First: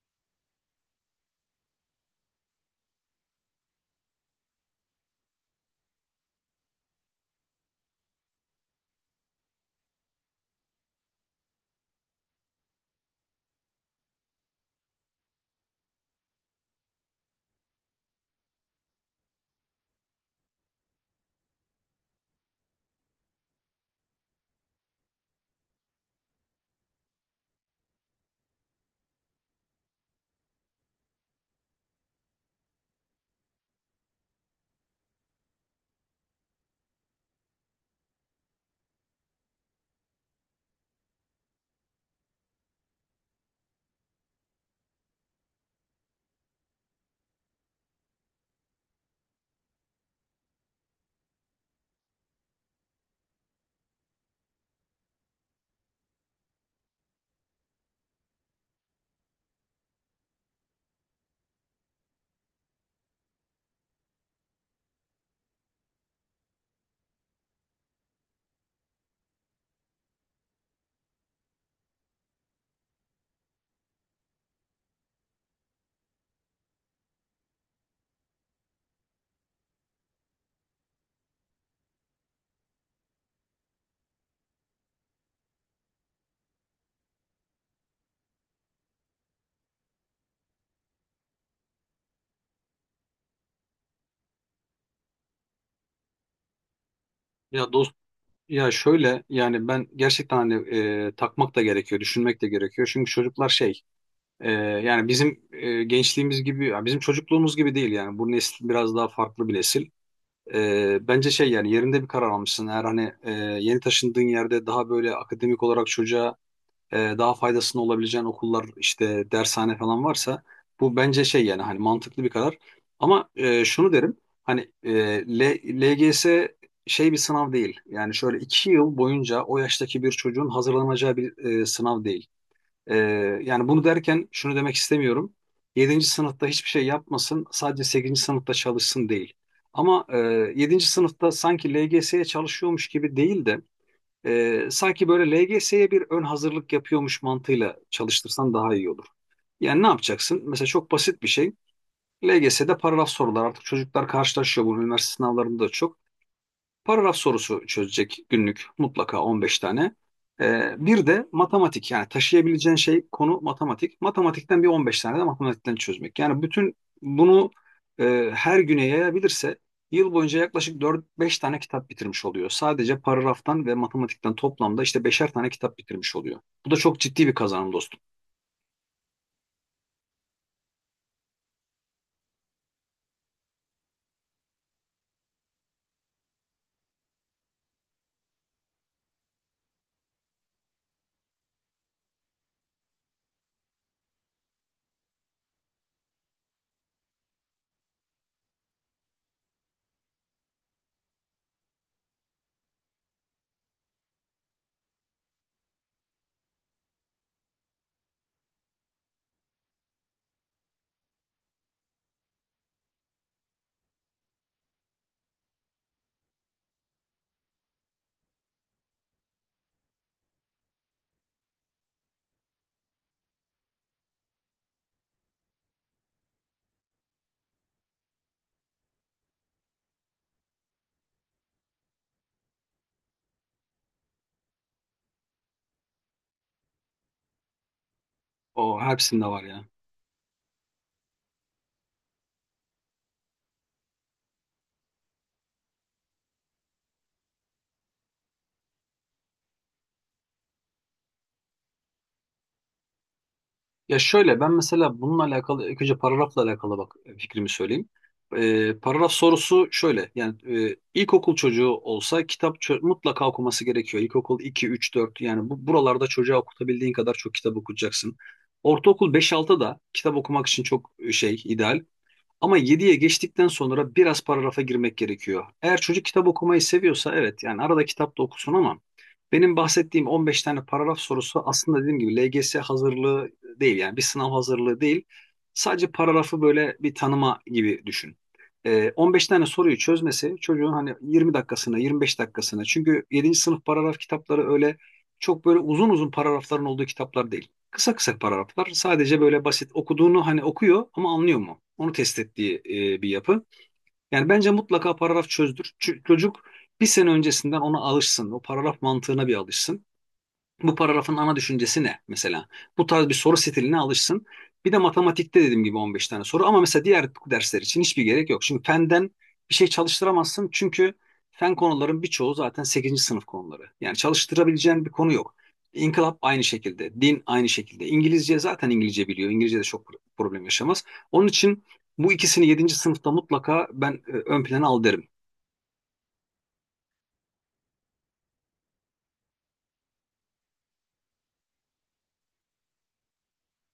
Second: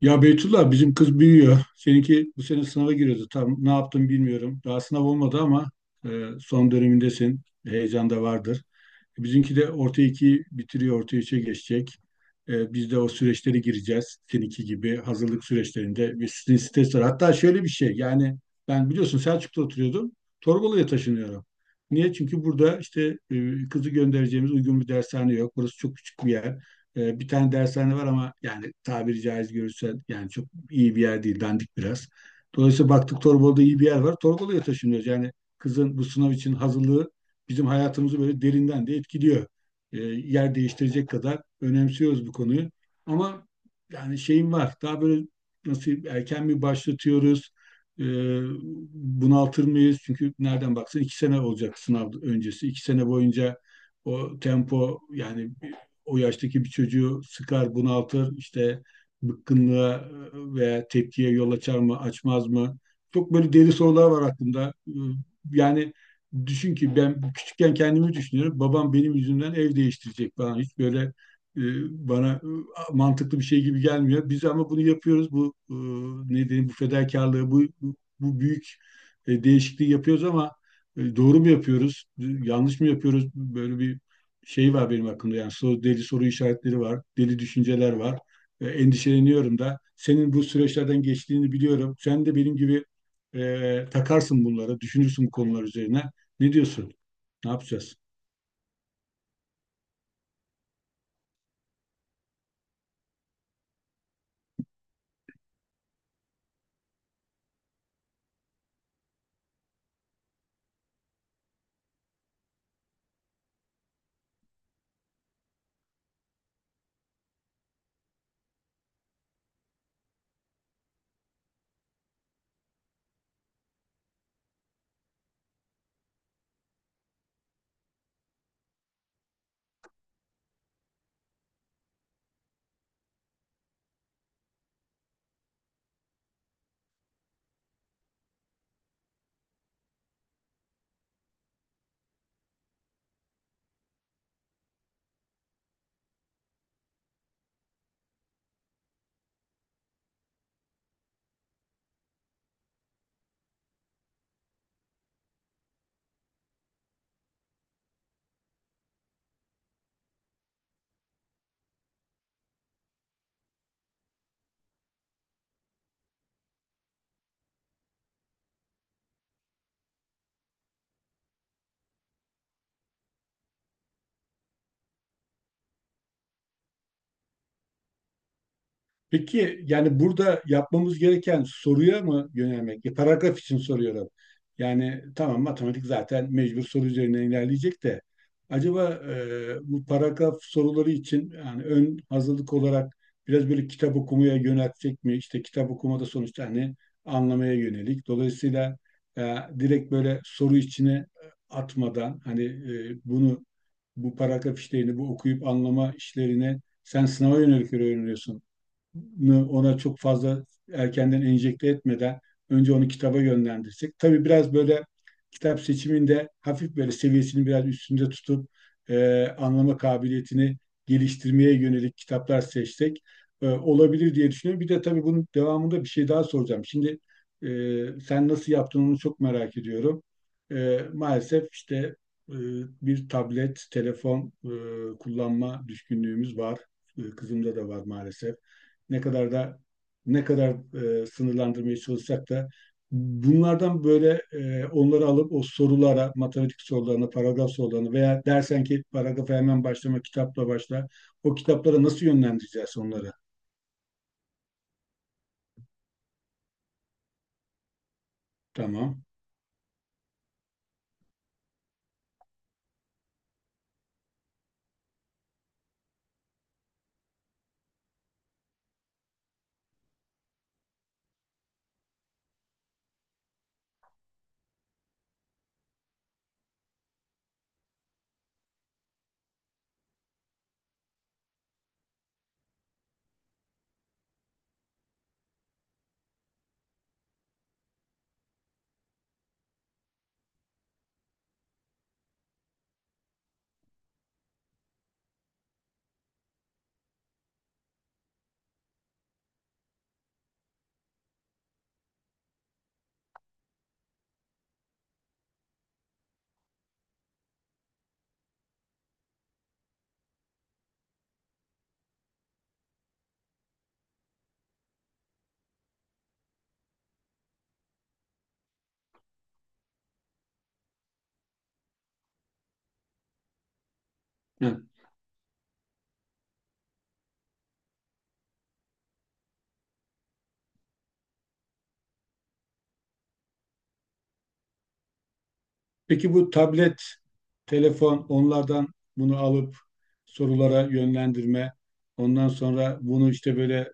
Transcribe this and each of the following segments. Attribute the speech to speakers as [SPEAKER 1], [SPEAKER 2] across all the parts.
[SPEAKER 1] Ya Beytullah, bizim kız büyüyor. Seninki bu sene sınava giriyordu. Tam ne yaptım bilmiyorum. Daha sınav olmadı ama e, son dönemindesin. Heyecan da vardır. Bizimki de orta iki bitiriyor, orta üçe geçecek. Biz de o süreçlere gireceğiz. Seninki gibi hazırlık süreçlerinde bir sizin stres var. Hatta şöyle bir şey, yani ben, biliyorsun, Selçuk'ta oturuyordum. Torbalı'ya taşınıyorum. Niye? Çünkü burada işte kızı göndereceğimiz uygun bir dershane yok. Burası çok küçük bir yer. E, bir tane dershane var ama yani, tabiri caiz görürsen, yani çok iyi bir yer değil, dandik biraz. Dolayısıyla baktık, Torbalı'da iyi bir yer var. Torbalı'ya taşınıyoruz. Yani kızın bu sınav için hazırlığı bizim hayatımızı böyle derinden de etkiliyor. E, yer değiştirecek kadar önemsiyoruz bu konuyu. Ama yani şeyim var. Daha böyle nasıl, erken mi başlatıyoruz? E, bunaltır mıyız? Çünkü nereden baksan iki sene olacak sınav öncesi. İki sene boyunca o tempo, yani o yaştaki bir çocuğu sıkar, bunaltır. İşte bıkkınlığa veya tepkiye yol açar mı, açmaz mı? Çok böyle deli sorular var aklımda. Yani düşün ki, ben küçükken kendimi düşünüyorum. Babam benim yüzümden ev değiştirecek falan. Hiç böyle e, bana mantıklı bir şey gibi gelmiyor. Biz ama bunu yapıyoruz. Bu, ne diyeyim, bu fedakarlığı, bu büyük değişikliği yapıyoruz ama doğru mu yapıyoruz? Yanlış mı yapıyoruz? Böyle bir şey var benim aklımda. Yani soru, deli soru işaretleri var, deli düşünceler var. Endişeleniyorum da. Senin bu süreçlerden geçtiğini biliyorum. Sen de benim gibi takarsın bunlara, düşünürsün bu konular üzerine. Ne diyorsun? Ne
[SPEAKER 2] Ya dost
[SPEAKER 1] yapacağız?
[SPEAKER 2] ya şöyle yani ben gerçekten hani takmak da gerekiyor, düşünmek de gerekiyor. Çünkü çocuklar yani bizim gençliğimiz gibi ya bizim çocukluğumuz gibi değil yani bu nesil biraz daha farklı bir nesil. Bence şey yani yerinde bir karar almışsın. Eğer hani yeni taşındığın yerde daha böyle akademik olarak çocuğa daha faydasının olabileceğin okullar işte dershane falan varsa bu bence şey yani hani mantıklı bir karar. Ama şunu derim hani LGS şey bir sınav değil. Yani şöyle iki yıl boyunca o yaştaki bir çocuğun hazırlanacağı bir sınav değil. E, Yani bunu derken şunu demek istemiyorum. Yedinci sınıfta hiçbir şey yapmasın, sadece 8. sınıfta çalışsın değil. Ama 7. sınıfta sanki LGS'ye çalışıyormuş gibi değil de sanki böyle LGS'ye bir ön hazırlık yapıyormuş mantığıyla çalıştırsan daha iyi olur. Yani ne yapacaksın? Mesela çok basit bir şey. LGS'de paragraf sorular. Artık çocuklar karşılaşıyor. Bu üniversite sınavlarında da çok. Paragraf sorusu çözecek günlük mutlaka 15 tane. Bir de matematik, yani taşıyabileceğin şey konu matematik. Matematikten bir 15 tane de matematikten çözmek. Yani bütün bunu her güne yayabilirse yıl boyunca yaklaşık dört beş tane kitap bitirmiş oluyor. Sadece paragraftan ve matematikten toplamda işte beşer tane kitap bitirmiş oluyor. Bu da çok ciddi bir kazanım dostum.
[SPEAKER 1] Peki, yani burada yapmamız gereken soruya mı yönelmek? E, paragraf için soruyorum. Yani tamam, matematik zaten mecbur soru üzerine ilerleyecek de, acaba bu paragraf soruları için, yani ön hazırlık olarak biraz böyle kitap okumaya yöneltecek mi? İşte kitap okumada sonuçta, hani, anlamaya yönelik. Dolayısıyla direkt böyle soru içine atmadan, hani, e, bunu bu paragraf işlerini, bu okuyup anlama işlerine, sen sınava yönelik öğreniyorsun, ona çok fazla erkenden enjekte etmeden önce onu kitaba yönlendirsek. Tabii biraz böyle kitap seçiminde hafif böyle seviyesini biraz üstünde tutup anlama kabiliyetini geliştirmeye yönelik kitaplar seçsek olabilir diye düşünüyorum. Bir de tabii bunun devamında bir şey daha soracağım. Şimdi, e, sen nasıl yaptın, onu çok merak ediyorum. Maalesef işte e, bir tablet, telefon kullanma düşkünlüğümüz var. Kızımda da var maalesef.
[SPEAKER 2] O
[SPEAKER 1] ne
[SPEAKER 2] hepsinde
[SPEAKER 1] kadar
[SPEAKER 2] var
[SPEAKER 1] da
[SPEAKER 2] ya.
[SPEAKER 1] ne kadar e, sınırlandırmaya çalışsak da bunlardan böyle, onları alıp o sorulara, matematik sorularına, paragraf sorularına, veya dersen ki paragrafa hemen başlama, kitapla başla. O kitaplara nasıl yönlendireceğiz onları?
[SPEAKER 2] Ya şöyle, ben mesela bununla alakalı ilk önce paragrafla alakalı bak fikrimi söyleyeyim.
[SPEAKER 1] Tamam.
[SPEAKER 2] Paragraf sorusu şöyle yani ilkokul çocuğu olsa kitap mutlaka okuması gerekiyor. İlkokul 2, 3, 4 yani buralarda çocuğa okutabildiğin kadar çok kitap okutacaksın. Ortaokul beş, 6 da kitap okumak için çok şey ideal. Ama yediye geçtikten sonra biraz paragrafa girmek gerekiyor. Eğer çocuk kitap okumayı seviyorsa evet, yani arada kitap da okusun ama benim bahsettiğim 15 tane paragraf sorusu aslında dediğim gibi LGS hazırlığı değil, yani bir sınav hazırlığı değil. Sadece paragrafı böyle bir tanıma gibi düşün. 15 tane soruyu çözmesi çocuğun hani 20 dakikasına 25 dakikasına, çünkü yedinci sınıf paragraf kitapları öyle çok böyle uzun uzun paragrafların olduğu kitaplar değil. Kısa kısa paragraflar. Sadece böyle basit okuduğunu hani okuyor ama anlıyor mu? Onu test ettiği bir yapı. Yani bence mutlaka paragraf çözdür. Çocuk bir sene öncesinden ona alışsın. O paragraf mantığına bir alışsın. Bu paragrafın ana düşüncesi ne mesela? Bu tarz bir soru stiline alışsın. Bir de matematikte dediğim gibi 15 tane soru, ama mesela diğer dersler için hiçbir gerek yok. Şimdi fenden bir şey çalıştıramazsın çünkü fen konuların birçoğu zaten sekizinci sınıf konuları. Yani
[SPEAKER 1] Ha,
[SPEAKER 2] çalıştırabileceğin bir konu yok. İnkılap aynı şekilde, din aynı şekilde. İngilizce zaten, İngilizce biliyor. İngilizce de çok problem yaşamaz. Onun için bu ikisini yedinci sınıfta mutlaka ben ön plana al derim.
[SPEAKER 1] peki bu tablet, telefon, onlardan bunu alıp sorulara yönlendirme, ondan sonra bunu işte böyle,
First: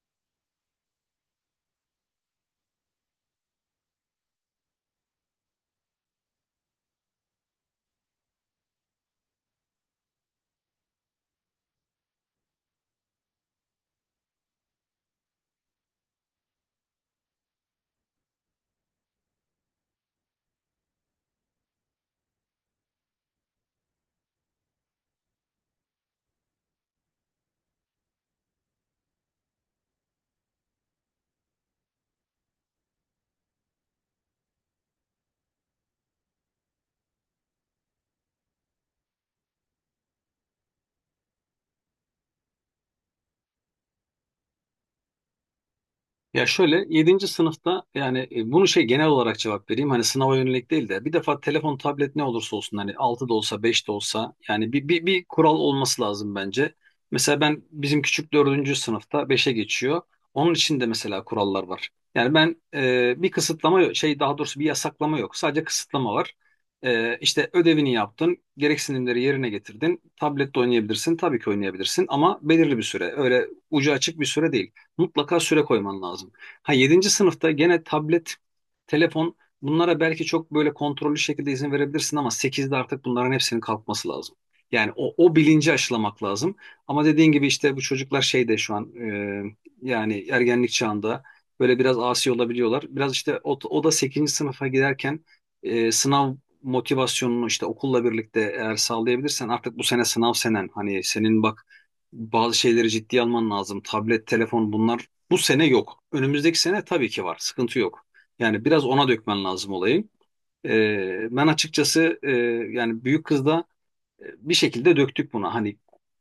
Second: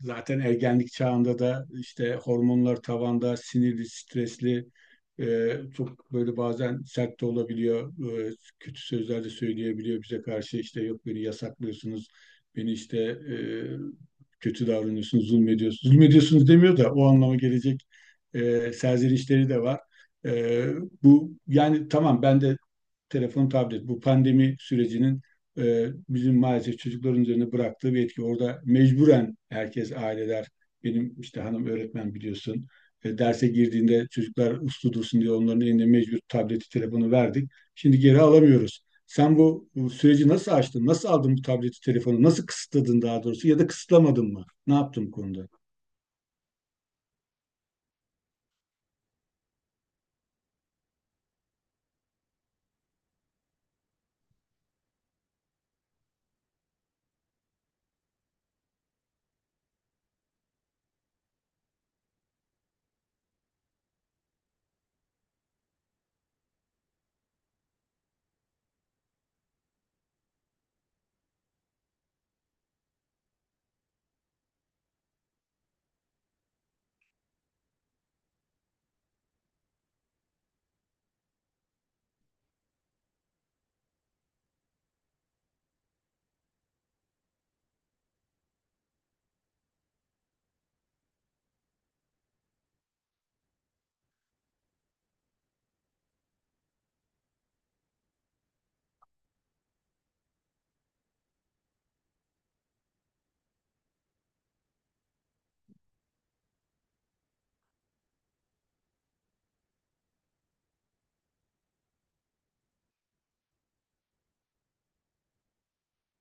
[SPEAKER 1] zaten ergenlik çağında da işte hormonlar tavanda, sinirli, stresli, e, çok böyle bazen sert de olabiliyor, kötü sözler de söyleyebiliyor bize karşı, işte "yok beni yasaklıyorsunuz, beni işte kötü davranıyorsunuz, zulmediyorsunuz". Zulmediyorsunuz demiyor da o anlama gelecek serzenişleri de var. Ee, bu yani, tamam ben de telefon, tablet, bu pandemi sürecinin bizim maalesef çocukların üzerine bıraktığı bir etki. Orada mecburen herkes, aileler, benim işte hanım öğretmen, biliyorsun, E, derse girdiğinde çocuklar uslu dursun diye onların eline mecbur tableti telefonu verdik. Şimdi geri alamıyoruz. Sen bu süreci nasıl açtın? Nasıl aldın bu tableti telefonu? Nasıl kısıtladın, daha doğrusu, ya da kısıtlamadın mı? Ne yaptın bu konuda?
[SPEAKER 2] Ya şöyle, yedinci sınıfta yani bunu şey genel olarak cevap vereyim hani sınava yönelik değil de bir defa telefon tablet ne olursa olsun hani 6 da olsa 5 de olsa yani bir kural olması lazım bence. Mesela ben bizim küçük dördüncü sınıfta beşe geçiyor. Onun için de mesela kurallar var. Yani ben bir kısıtlama yok- şey, daha doğrusu bir yasaklama yok, sadece kısıtlama var. İşte ödevini yaptın, gereksinimleri yerine getirdin, tablette oynayabilirsin, tabii ki oynayabilirsin ama belirli bir süre, öyle ucu açık bir süre değil, mutlaka süre koyman lazım. Ha, yedinci sınıfta gene tablet, telefon, bunlara belki çok böyle kontrollü şekilde izin verebilirsin ama sekizde artık bunların hepsinin kalkması lazım. Yani o bilinci aşılamak lazım. Ama dediğin gibi işte bu çocuklar şeyde şu an yani ergenlik çağında böyle biraz asi olabiliyorlar. Biraz işte o da 8. sınıfa giderken sınav motivasyonunu işte okulla birlikte eğer sağlayabilirsen artık bu sene sınav senen, hani senin bak bazı şeyleri ciddiye alman lazım. Tablet, telefon, bunlar bu sene yok. Önümüzdeki sene tabii ki var. Sıkıntı yok. Yani biraz ona dökmen lazım olayı. Ben açıkçası yani büyük kızda bir şekilde döktük buna. Hani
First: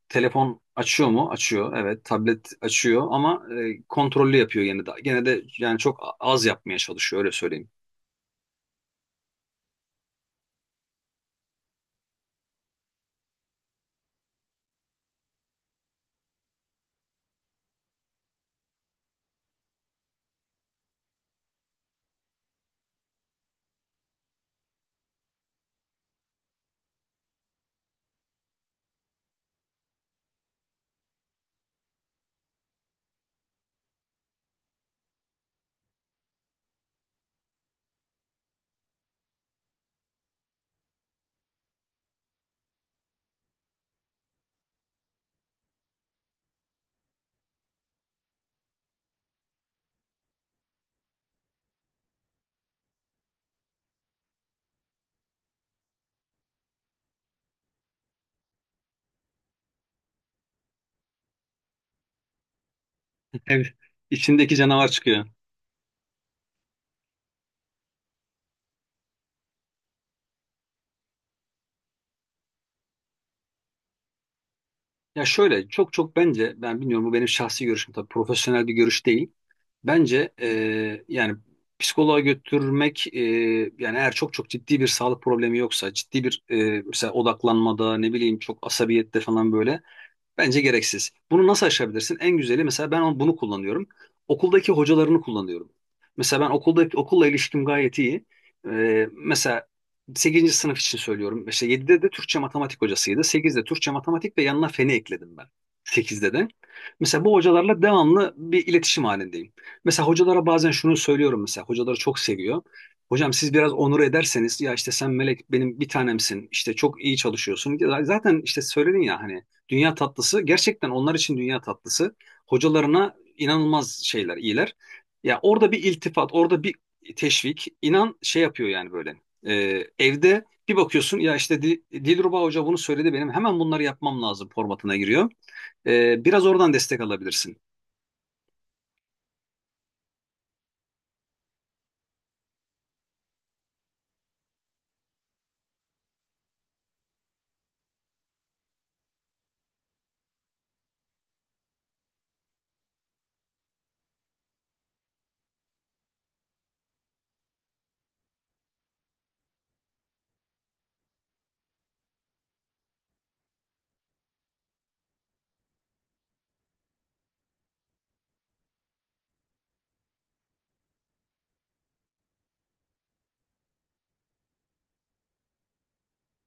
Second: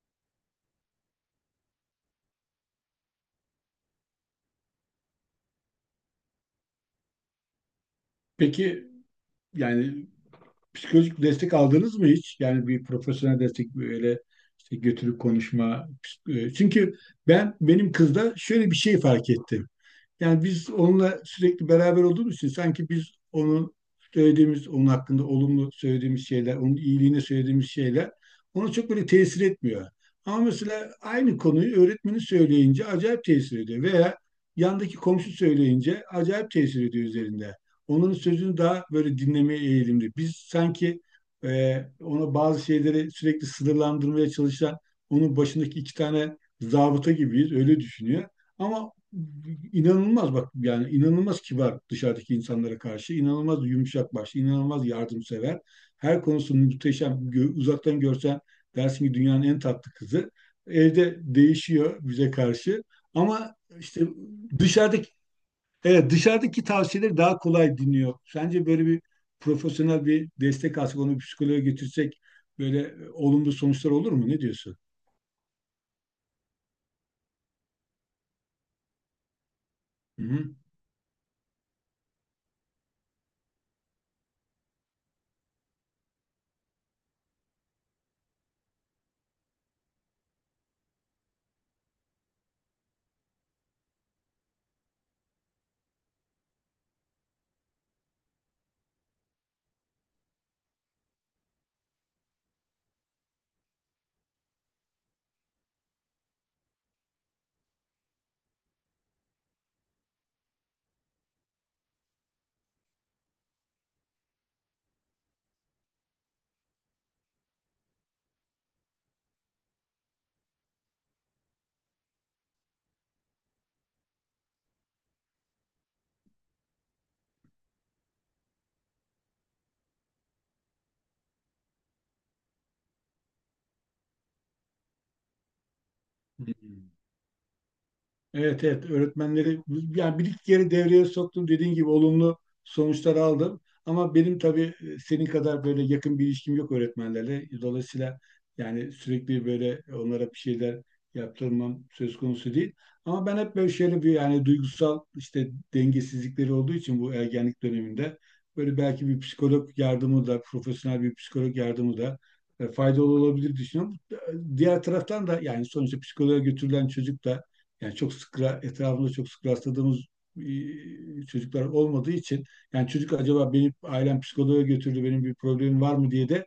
[SPEAKER 2] telefon açıyor mu? Açıyor. Evet. Tablet açıyor ama kontrollü yapıyor yine de. Gene de yani çok az yapmaya çalışıyor, öyle söyleyeyim.
[SPEAKER 1] Peki, yani psikolojik destek aldınız mı hiç? Yani bir profesyonel destek, böyle işte götürüp konuşma. Çünkü ben, benim kızda şöyle bir şey fark ettim. Yani biz onunla sürekli beraber olduğumuz için, sanki biz onun söylediğimiz, onun hakkında olumlu söylediğimiz şeyler, onun iyiliğine söylediğimiz şeyler ona çok böyle tesir etmiyor. Ama mesela aynı konuyu öğretmeni söyleyince acayip tesir ediyor, veya yandaki komşu söyleyince acayip tesir ediyor üzerinde. Onun sözünü daha böyle dinlemeye eğilimli. Biz sanki ona bazı şeyleri sürekli sınırlandırmaya çalışan, onun başındaki iki tane zabıta gibiyiz, öyle düşünüyor. Ama inanılmaz, bak, yani inanılmaz kibar dışarıdaki insanlara karşı, inanılmaz yumuşak başlı, inanılmaz yardımsever. Her konusunda muhteşem. Uzaktan görsen dersin ki dünyanın en tatlı kızı. Evde değişiyor bize karşı. Ama
[SPEAKER 2] Evet.
[SPEAKER 1] işte
[SPEAKER 2] İçindeki canavar
[SPEAKER 1] dışarıdaki,
[SPEAKER 2] çıkıyor.
[SPEAKER 1] evet, dışarıdaki tavsiyeleri daha kolay dinliyor. Sence böyle bir profesyonel bir destek alsak, onu bir psikoloğa götürsek, böyle olumlu sonuçlar olur mu? Ne diyorsun?
[SPEAKER 2] Ya şöyle, çok çok bence, ben bilmiyorum, bu benim şahsi görüşüm tabii, profesyonel bir görüş değil. Bence
[SPEAKER 1] Hı
[SPEAKER 2] yani psikoloğa götürmek yani eğer çok çok ciddi bir sağlık problemi yoksa, ciddi bir mesela odaklanmada ne bileyim, çok asabiyette falan böyle, bence gereksiz. Bunu nasıl aşabilirsin? En güzeli, mesela ben bunu kullanıyorum. Okuldaki hocalarını kullanıyorum. Mesela ben okulla ilişkim gayet iyi. Mesela sekizinci sınıf için söylüyorum. İşte yedide de Türkçe matematik hocasıydı. Sekizde Türkçe matematik ve yanına feni ekledim ben. 8'de de. Mesela bu hocalarla devamlı bir iletişim halindeyim. Mesela hocalara bazen şunu söylüyorum mesela. Hocaları çok seviyor. "Hocam, siz biraz onur ederseniz ya, işte sen melek, benim bir tanemsin, işte çok iyi çalışıyorsun." Zaten işte söyledin ya hani dünya tatlısı, gerçekten onlar için dünya tatlısı. Hocalarına inanılmaz şeyler, iyiler. Ya orada bir iltifat, orada bir teşvik inan şey yapıyor yani böyle. Evde bir bakıyorsun ya, işte Dilruba Hoca bunu söyledi, benim hemen bunları yapmam lazım formatına giriyor. Biraz
[SPEAKER 1] hı.
[SPEAKER 2] oradan destek alabilirsin.
[SPEAKER 1] Evet, evet, öğretmenleri, yani bir iki kere devreye soktum, dediğin gibi olumlu sonuçlar aldım. Ama benim tabii senin kadar böyle yakın bir ilişkim yok öğretmenlerle. Dolayısıyla yani sürekli böyle onlara bir şeyler yaptırmam söz konusu değil. Ama ben hep böyle şöyle bir, yani duygusal işte dengesizlikleri olduğu için bu ergenlik döneminde, böyle belki bir psikolog yardımı da, profesyonel bir psikolog yardımı da faydalı olabilir düşünüyorum. Diğer taraftan da, yani sonuçta psikoloğa götürülen çocuk da, yani çok sık etrafımızda çok sık rastladığımız çocuklar olmadığı için, yani çocuk "acaba benim ailem psikoloğa götürdü, benim bir problemim var mı" diye de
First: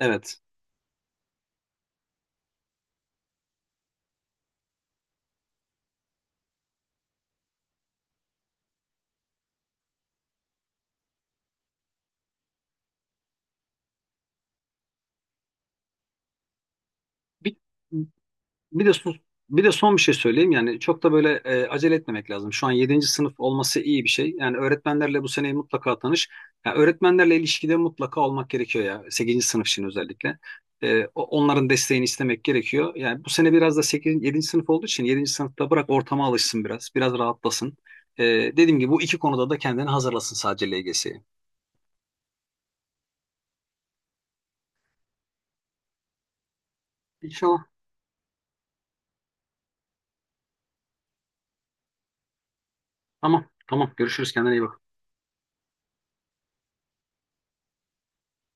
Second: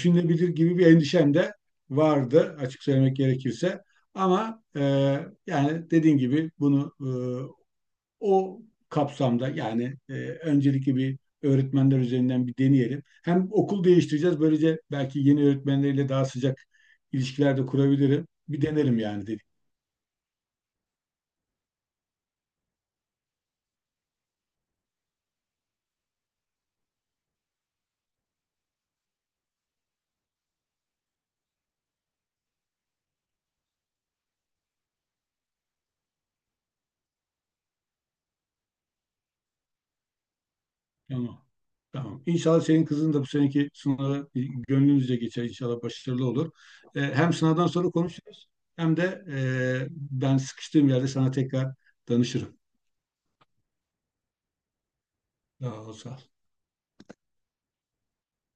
[SPEAKER 2] Evet.
[SPEAKER 1] gibi bir endişem de vardı, açık söylemek gerekirse. Ama yani dediğin gibi bunu o kapsamda, yani öncelikli bir öğretmenler üzerinden bir deneyelim. Hem okul değiştireceğiz, böylece belki yeni öğretmenleriyle daha sıcak
[SPEAKER 2] Bir,
[SPEAKER 1] ilişkiler de kurabilirim. Bir
[SPEAKER 2] Bir de
[SPEAKER 1] denerim
[SPEAKER 2] son,
[SPEAKER 1] yani dedik.
[SPEAKER 2] bir de son bir şey söyleyeyim, yani çok da böyle acele etmemek lazım. Şu an yedinci sınıf olması iyi bir şey. Yani öğretmenlerle bu seneyi mutlaka tanış. Yani öğretmenlerle ilişkide mutlaka olmak gerekiyor ya, sekizinci sınıf için özellikle. Onların desteğini istemek gerekiyor. Yani bu sene biraz da yedinci sınıf olduğu için yedinci sınıfta bırak ortama alışsın biraz, biraz rahatlasın. Dediğim gibi bu iki konuda da kendini hazırlasın sadece LGS'ye.
[SPEAKER 1] Tamam. Tamam. İnşallah senin kızın da bu seneki sınava gönlünüzce geçer. İnşallah başarılı olur. Hem
[SPEAKER 2] İnşallah.
[SPEAKER 1] sınavdan sonra konuşuruz, hem de ben sıkıştığım yerde sana tekrar danışırım.
[SPEAKER 2] Tamam, tamam. Görüşürüz. Kendine iyi bak.
[SPEAKER 1] Sağ ol, sağ ol.